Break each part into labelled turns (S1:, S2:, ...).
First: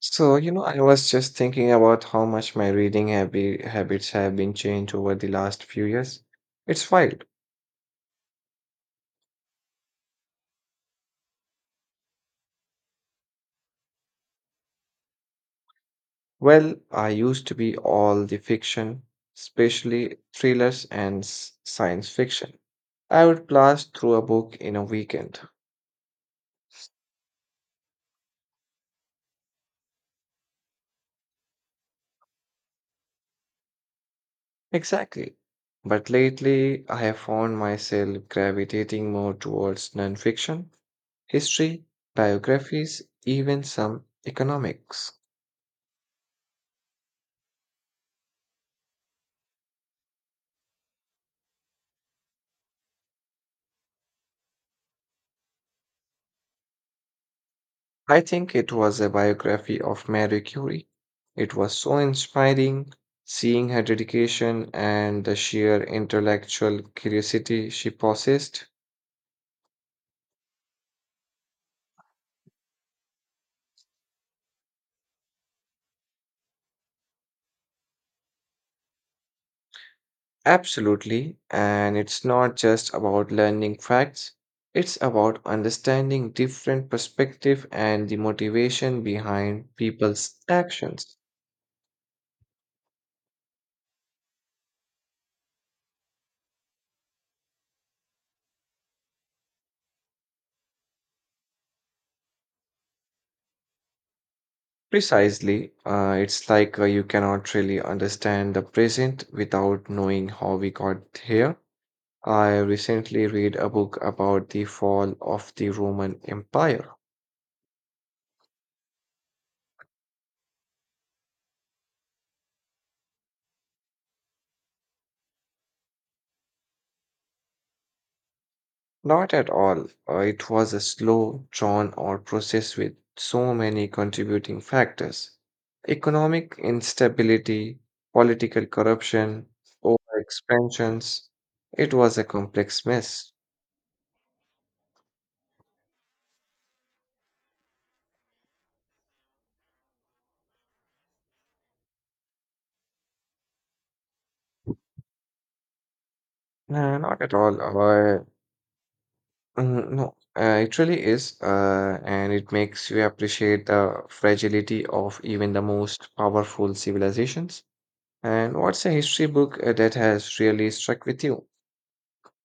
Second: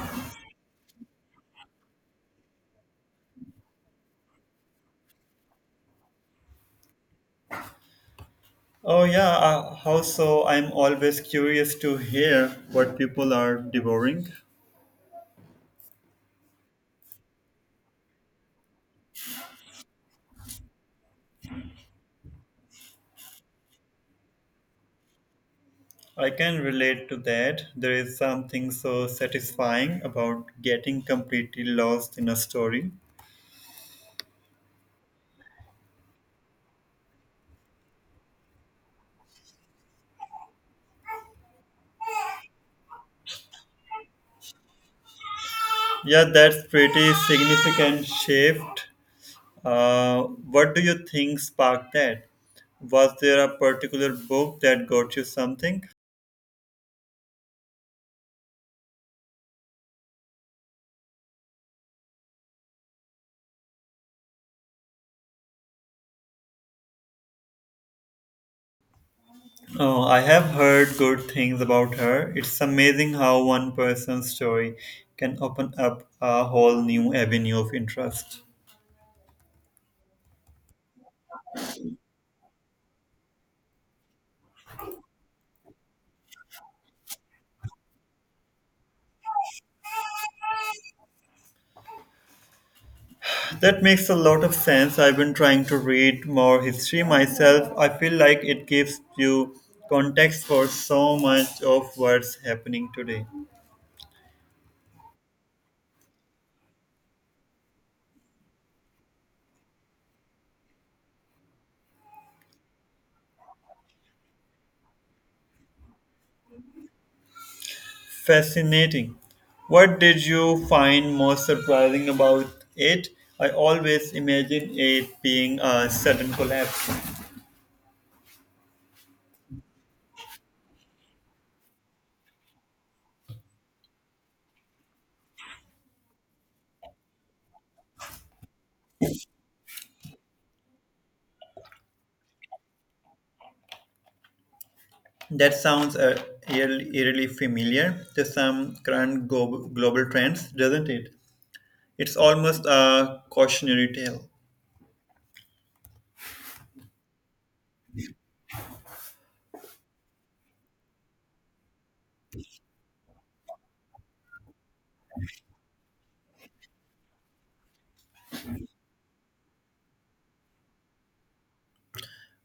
S1: I was just thinking about how much my reading habits have been changed over the last few years. It's wild.
S2: Oh, yeah. How so? I'm always curious to hear what people are devouring.
S1: Well, I used to be all the fiction, especially thrillers and science fiction. I would blast through a book in a weekend.
S2: I can relate to that. There is something so satisfying about getting completely lost in a story.
S1: Exactly. But lately, I have found myself gravitating more towards nonfiction, history, biographies, even some economics.
S2: Yeah, that's pretty significant shift. Uh, what do you think sparked that? Was there a particular book that got you something?
S1: I think it was a biography of Marie Curie. It was so inspiring seeing her dedication and the sheer intellectual curiosity she possessed.
S2: Oh, I have heard good things about her. It's amazing how one person's story can open up a whole new avenue of interest.
S1: Absolutely. And it's not just about learning facts, it's about understanding different perspective and the motivation behind people's actions.
S2: That makes a lot of sense. I've been trying to read more history myself. I feel like it gives you context for so much of what's happening today.
S1: Precisely. It's like you cannot really understand the present without knowing how we got here. I recently read a book about the fall of the Roman Empire.
S2: Fascinating. What did you find most surprising about it? I always imagine it being a sudden collapse.
S1: Not at all. It was a slow, drawn out process with so many contributing factors. Economic instability, political corruption, overexpansions. It was a complex mess.
S2: That sounds eerily familiar to some current global trends, doesn't it? It's almost a cautionary tale.
S1: Nah, not at all. No, it really is, and it makes you appreciate the fragility of even the most powerful civilizations. And what's a history book that has really struck with you?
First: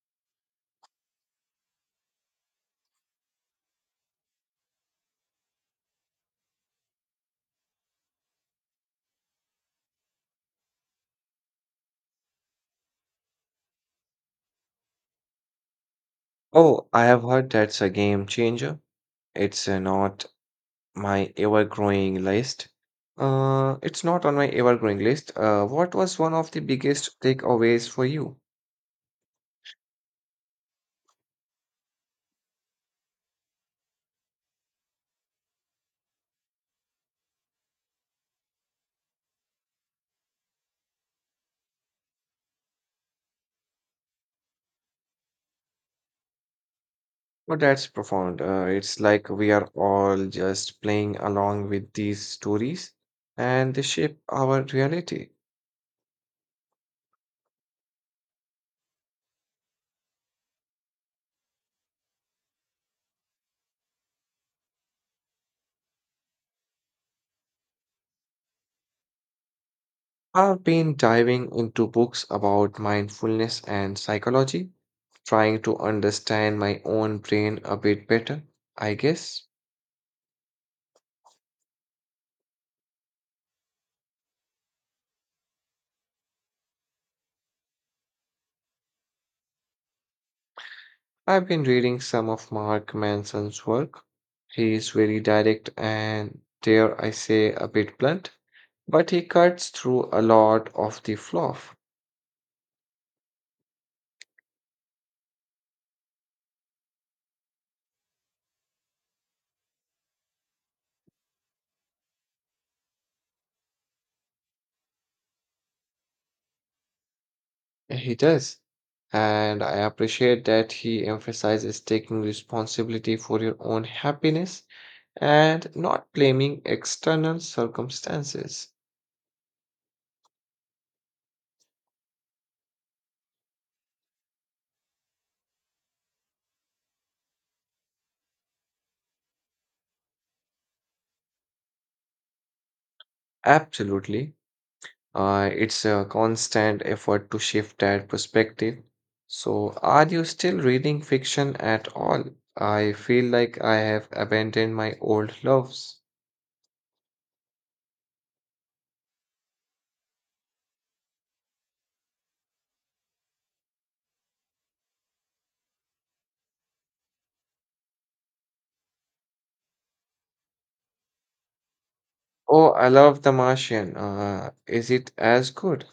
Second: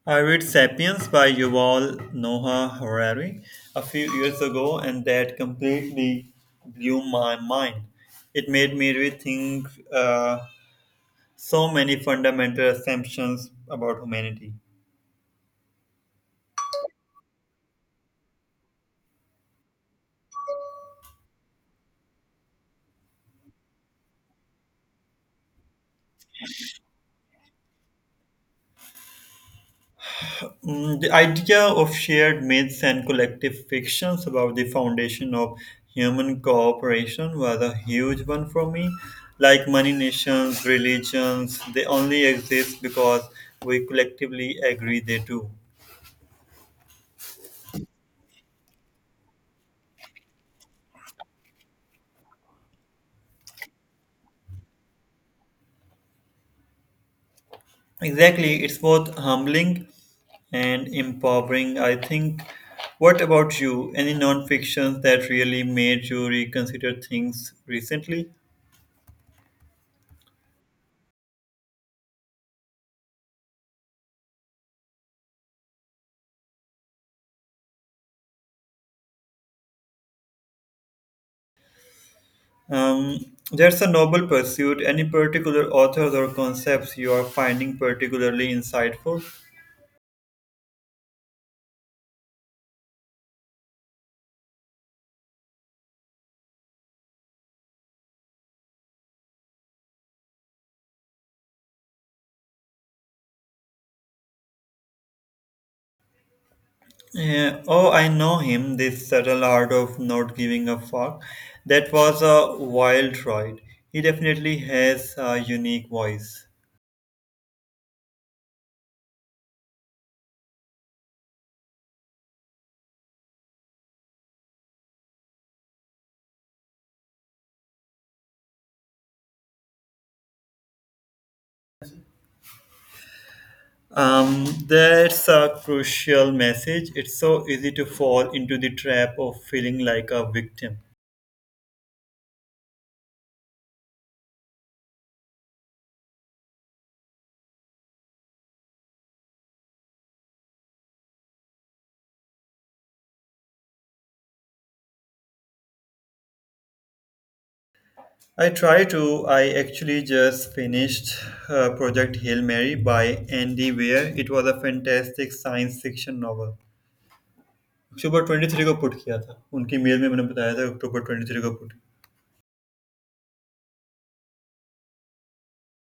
S2: I read Sapiens by Yuval Noah Harari a few years ago, and that completely blew my mind. It made me rethink so many fundamental assumptions about humanity.
S1: Oh, I have heard that's a game changer. It's uh, not my ever-growing list. It's not on my ever-growing list. What was one of the biggest takeaways for you?
S2: The idea of shared myths and collective fictions about the foundation of human cooperation was a huge one for me. Like many nations, religions, they only exist because we collectively agree they do.
S1: Well, that's profound. It's like we are all just playing along with these stories, and they shape our reality.
S2: Exactly, it's both humbling and empowering, I think. What about you? Any non fictions that really made you reconsider things recently?
S1: I've been diving into books about mindfulness and psychology, trying to understand my own brain a bit better, I guess.
S2: Um, that's a noble pursuit. Any particular authors or concepts you are finding particularly insightful?
S1: I've been reading some of Mark Manson's work. He's very direct and, dare I say, a bit blunt, but he cuts through a lot of the fluff.
S2: Yeah, oh, I know him, this subtle art of not giving a fuck. That was a wild ride. He definitely has a unique voice.
S1: He does. And I appreciate that he emphasizes taking responsibility for your own happiness and not blaming external circumstances.
S2: That's a crucial message. It's so easy to fall into the trap of feeling like a victim.
S1: Absolutely. It's a constant effort to shift that perspective. So, are you still reading fiction at all? I feel like I have abandoned my old loves.
S2: I try to. I actually just finished Project Hail Mary by Andy Weir. It was a fantastic science fiction novel. October 23 got put.
S1: Oh, I love The Martian. Is it as good?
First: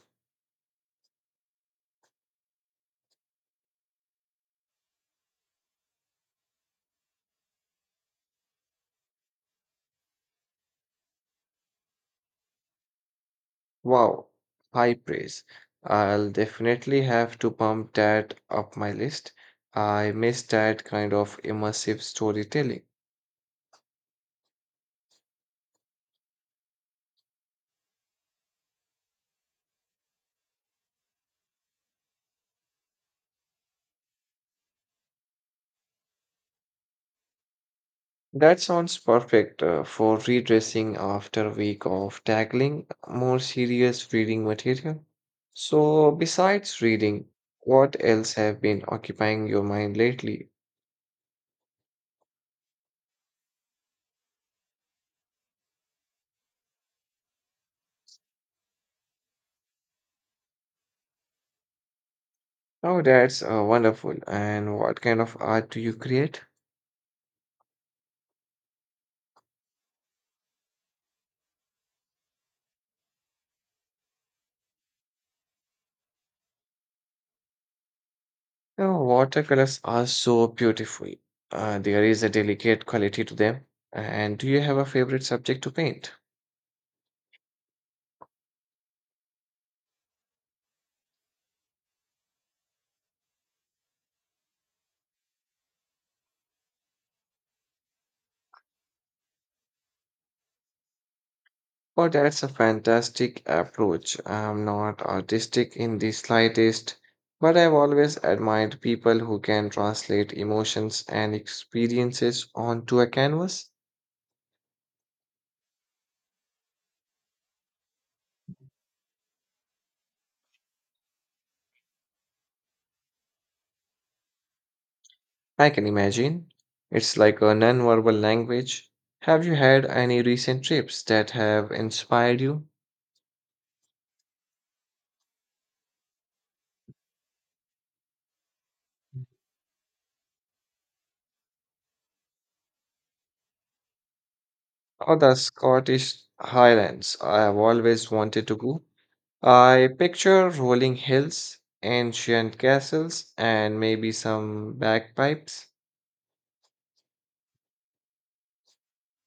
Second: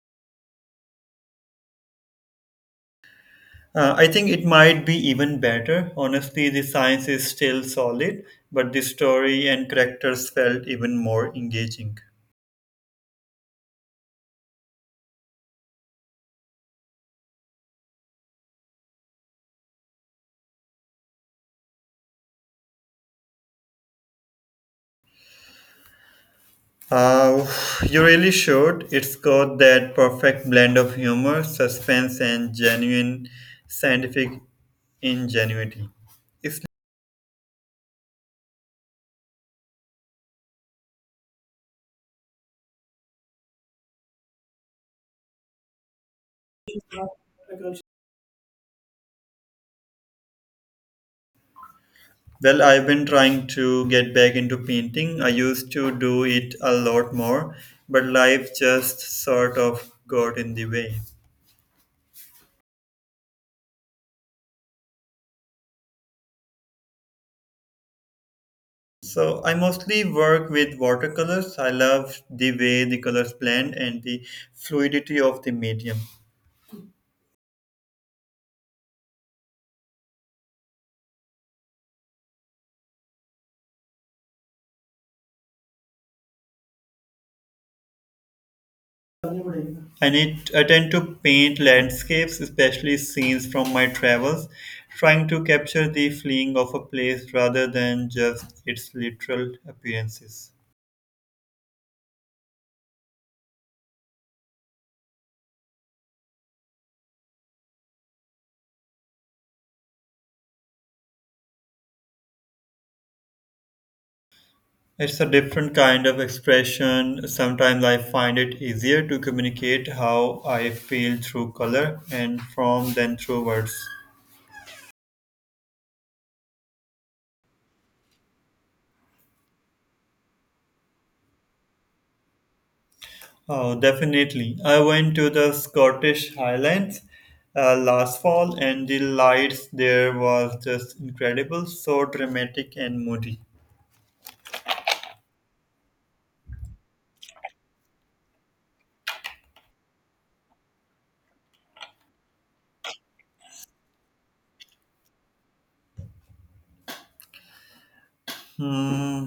S2: I think it might be even better. Honestly, the science is still solid, but the story and characters felt even more engaging.
S1: Wow, high praise. I'll definitely have to bump that up my list. I miss that kind of immersive storytelling.
S2: Uh, you really should. It's got that perfect blend of humor, suspense, and genuine scientific ingenuity. It's,
S1: That sounds perfect for redressing after a week of tackling more serious reading material. So, besides reading, what else have been occupying your mind lately?
S2: well, I've been trying to get back into painting. I used to do it a lot more, but life just sort of got in the way.
S1: Oh, that's wonderful. And what kind of art do you create?
S2: So I mostly work with watercolors. I love the way the colors blend and the fluidity of the medium.
S1: Oh, watercolors are so beautiful. There is a delicate quality to them. And do you have a favorite subject to paint?
S2: I tend to paint landscapes, especially scenes from my travels, trying to capture the feeling of a place rather than just its literal appearances.
S1: Oh, that's a fantastic approach. I'm not artistic in the slightest, but I've always admired people who can translate emotions and experiences onto a canvas.
S2: It's a different kind of expression. Sometimes I find it easier to communicate how I feel through color and from than through words.
S1: I can imagine. It's like a non-verbal language. Have you had any recent trips that have inspired you?
S2: Oh, definitely. I went to the Scottish Highlands last fall, and the lights there was just incredible, so dramatic and moody.
S1: Oh, the Scottish Highlands. I have always wanted to go. I picture rolling hills, ancient castles, and maybe some bagpipes.
S2: Hmm,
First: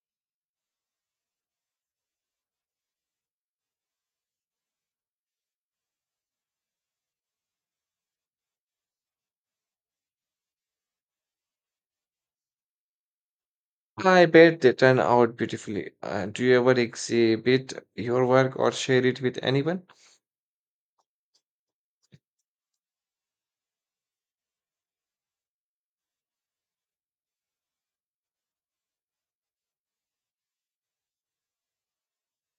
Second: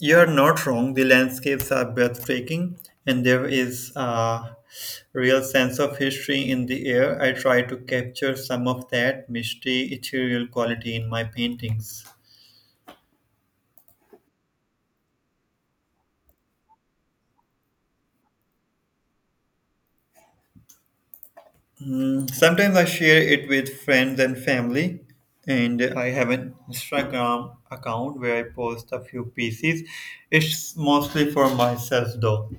S2: you're not wrong. The landscapes are breathtaking, and there is a real sense of history in the air. I try to capture some of that misty, ethereal quality in my paintings.
S1: I bet they turn out beautifully. Do you ever exhibit your work or share it with anyone?
S2: Sometimes I share it with friends and family, and I have an Instagram account where I post a few pieces. It's mostly for myself, though.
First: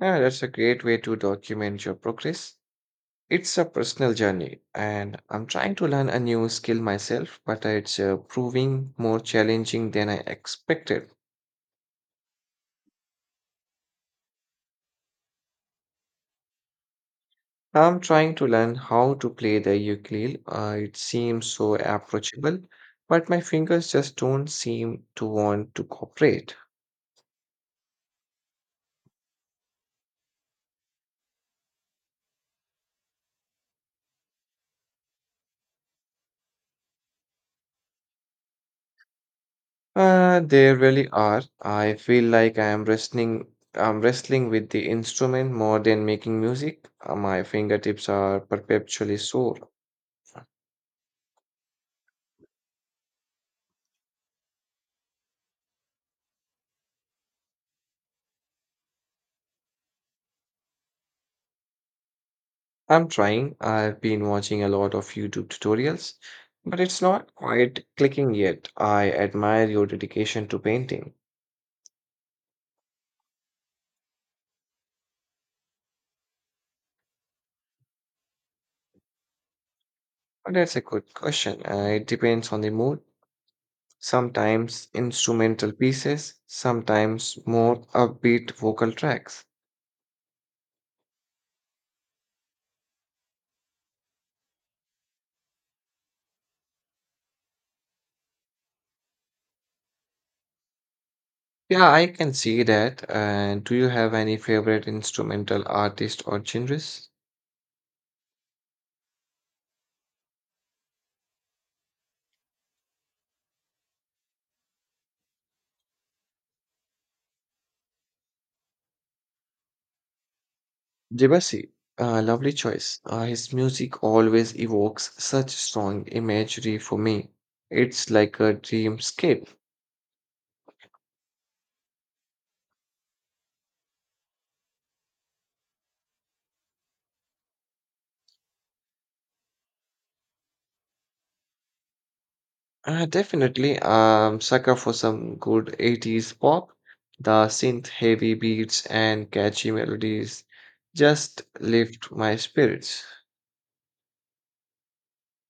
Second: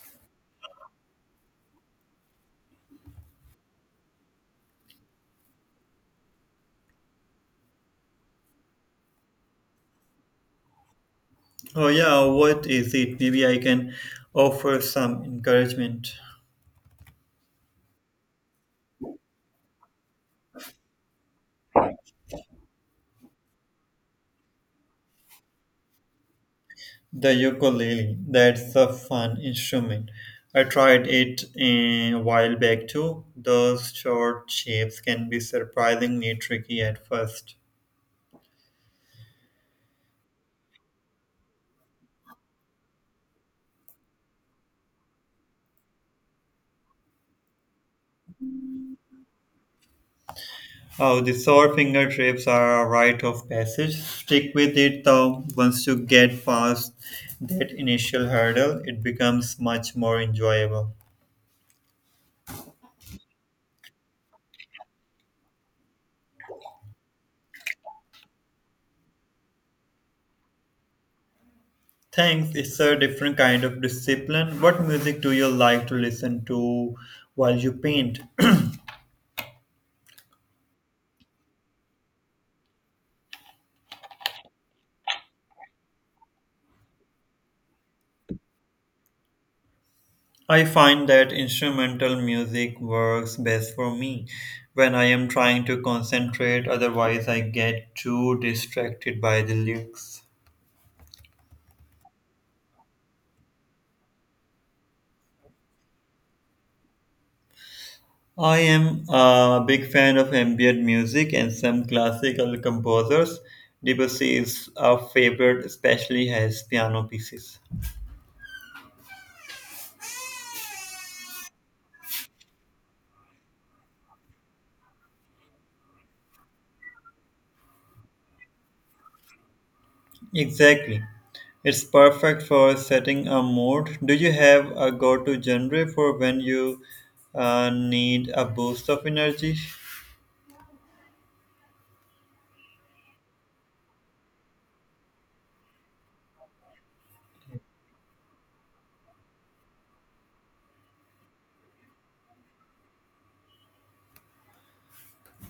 S1: Yeah, that's a great way to document your progress. It's a personal journey, and I'm trying to learn a new skill myself, but it's proving more challenging than I expected.
S2: Oh, yeah, what is it? Maybe I can offer some encouragement.
S1: I'm trying to learn how to play the ukulele. It seems so approachable, but my fingers just don't seem to want to cooperate.
S2: The ukulele, that's a fun instrument. I tried it a while back too. Those short shapes can be surprisingly tricky at first.
S1: They really are. I feel like I'm wrestling with the instrument more than making music. My fingertips are perpetually sore.
S2: Oh, the sore fingertips are a rite of passage. Stick with it though. Once you get past that initial hurdle, it becomes much more enjoyable.
S1: I'm trying. I've been watching a lot of YouTube tutorials, but it's not quite clicking yet. I admire your dedication to painting.
S2: Thanks, it's a different kind of discipline. What music do you like to listen to while you paint?
S1: But that's a good question. It depends on the mood. Sometimes instrumental pieces, sometimes more upbeat vocal tracks.
S2: I find that instrumental music works best for me when I am trying to concentrate, otherwise, I get too distracted by the lyrics.
S1: Yeah, I can see that. And do you have any favorite instrumental artist or genres?
S2: I am a big fan of ambient music and some classical composers. Debussy is a favorite, especially his piano pieces.
S1: Debussy, lovely choice. His music always evokes such strong imagery for me. It's like a dreamscape.
S2: Exactly. It's perfect for setting a mood. Do you have a go to genre for when you need a boost of energy?
S1: Definitely, sucker for some good 80s pop. The synth heavy beats and catchy melodies just lift my spirits.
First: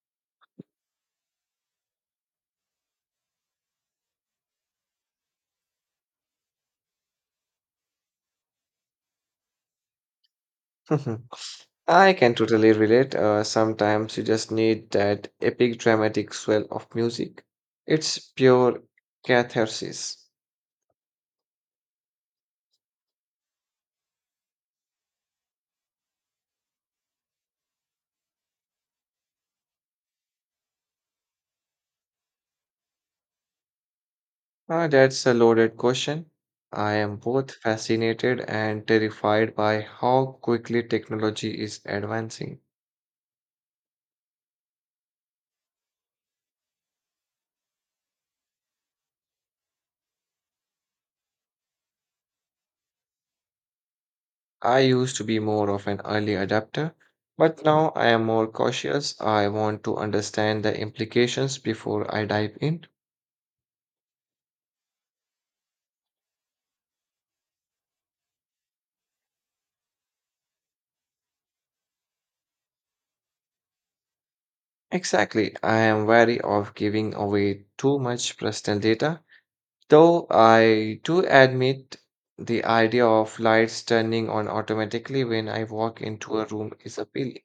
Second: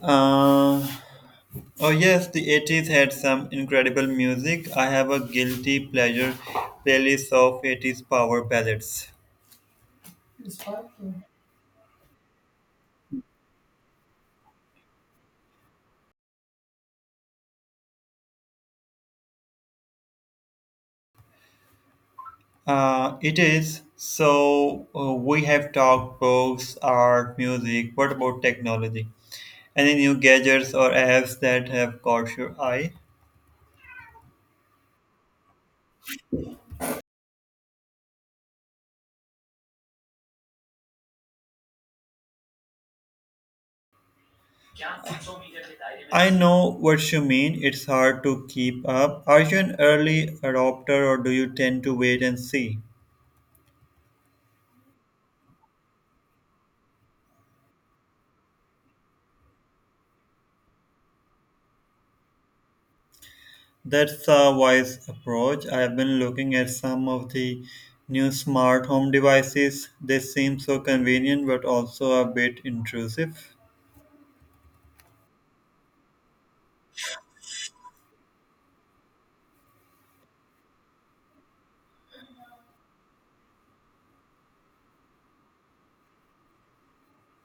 S2: Uh, oh, yes, the 80s had some incredible music. I have a guilty pleasure playlist of 80s power ballads.
S1: I can totally relate. Sometimes you just need that epic dramatic swell of music. It's pure catharsis.
S2: It is. So we have talked books, art, music. What about technology? Any new gadgets or apps that have caught your eye?
S1: Ah, that's a loaded question. I am both fascinated and terrified by how quickly technology is advancing.
S2: I know what you mean. It's hard to keep up. Are you an early adopter or do you tend to wait and see?
S1: I used to be more of an early adapter, but now I am more cautious. I want to understand the implications before I dive in.
S2: That's a wise approach. I have been looking at some of the new smart home devices. They seem so convenient but also a bit intrusive.
S1: Exactly. I am wary of giving away too much personal data, though I do admit the idea of lights turning on automatically when I walk into a room is appealing.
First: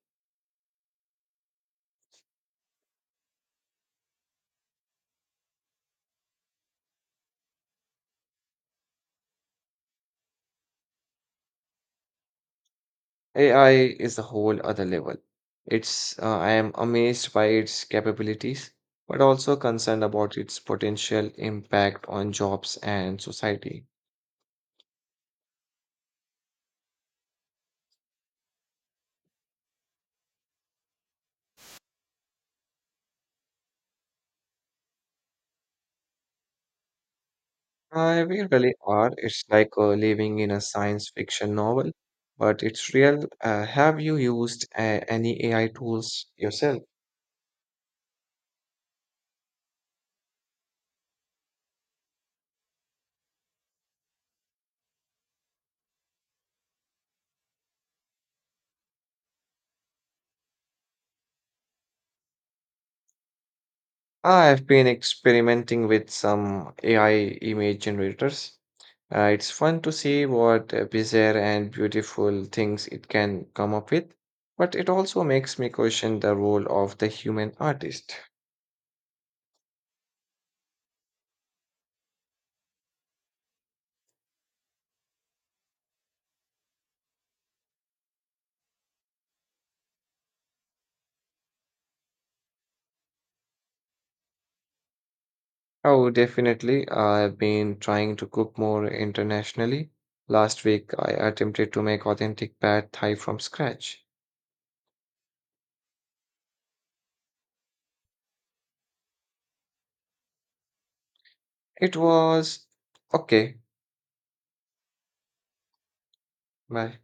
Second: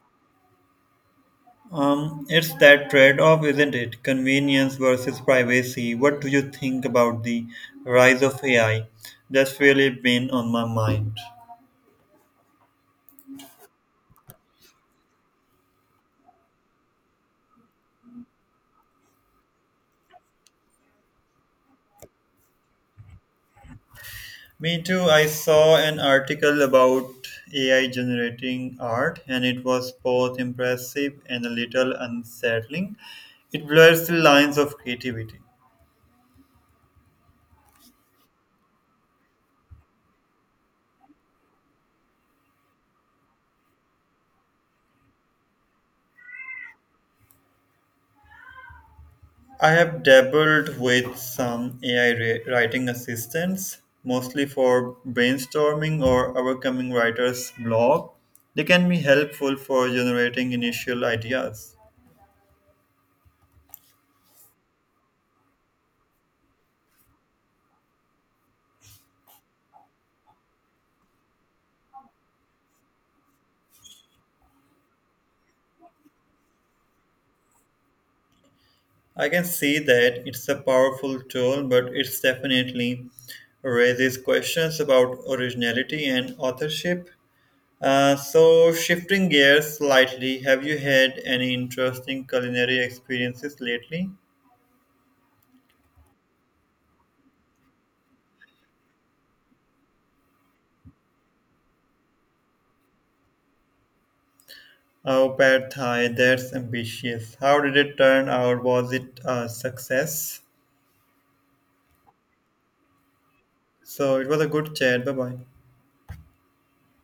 S2: It's that trade off, isn't it? Convenience versus privacy. What do you think about the rise of AI? That's really been on my mind.
S1: AI is a whole other level. It's I am amazed by its capabilities, but also concerned about its potential impact on jobs and society.
S2: Me too. I saw an article about AI generating art, and it was both impressive and a little unsettling. It blurs the lines of creativity.
S1: We really are. It's like living in a science fiction novel, but it's real. Have you used any AI tools yourself?
S2: I have dabbled with some AI writing assistants, mostly for brainstorming or overcoming writer's block. They can be helpful for generating initial ideas.
S1: I've been experimenting with some AI image generators. It's fun to see what bizarre and beautiful things it can come up with, but it also makes me question the role of the human artist.
S2: I can see that it's a powerful tool, but it definitely raises questions about originality and authorship. So, shifting gears slightly, have you had any interesting culinary experiences lately?
S1: Oh, definitely. I've been trying to cook more internationally. Last week, I attempted to make authentic pad thai from scratch.
S2: Oh, Pad Thai, that's ambitious. How did it turn out? Was it a success?
S1: It was okay.
S2: So it was a good chat. Bye bye.
S1: Bye.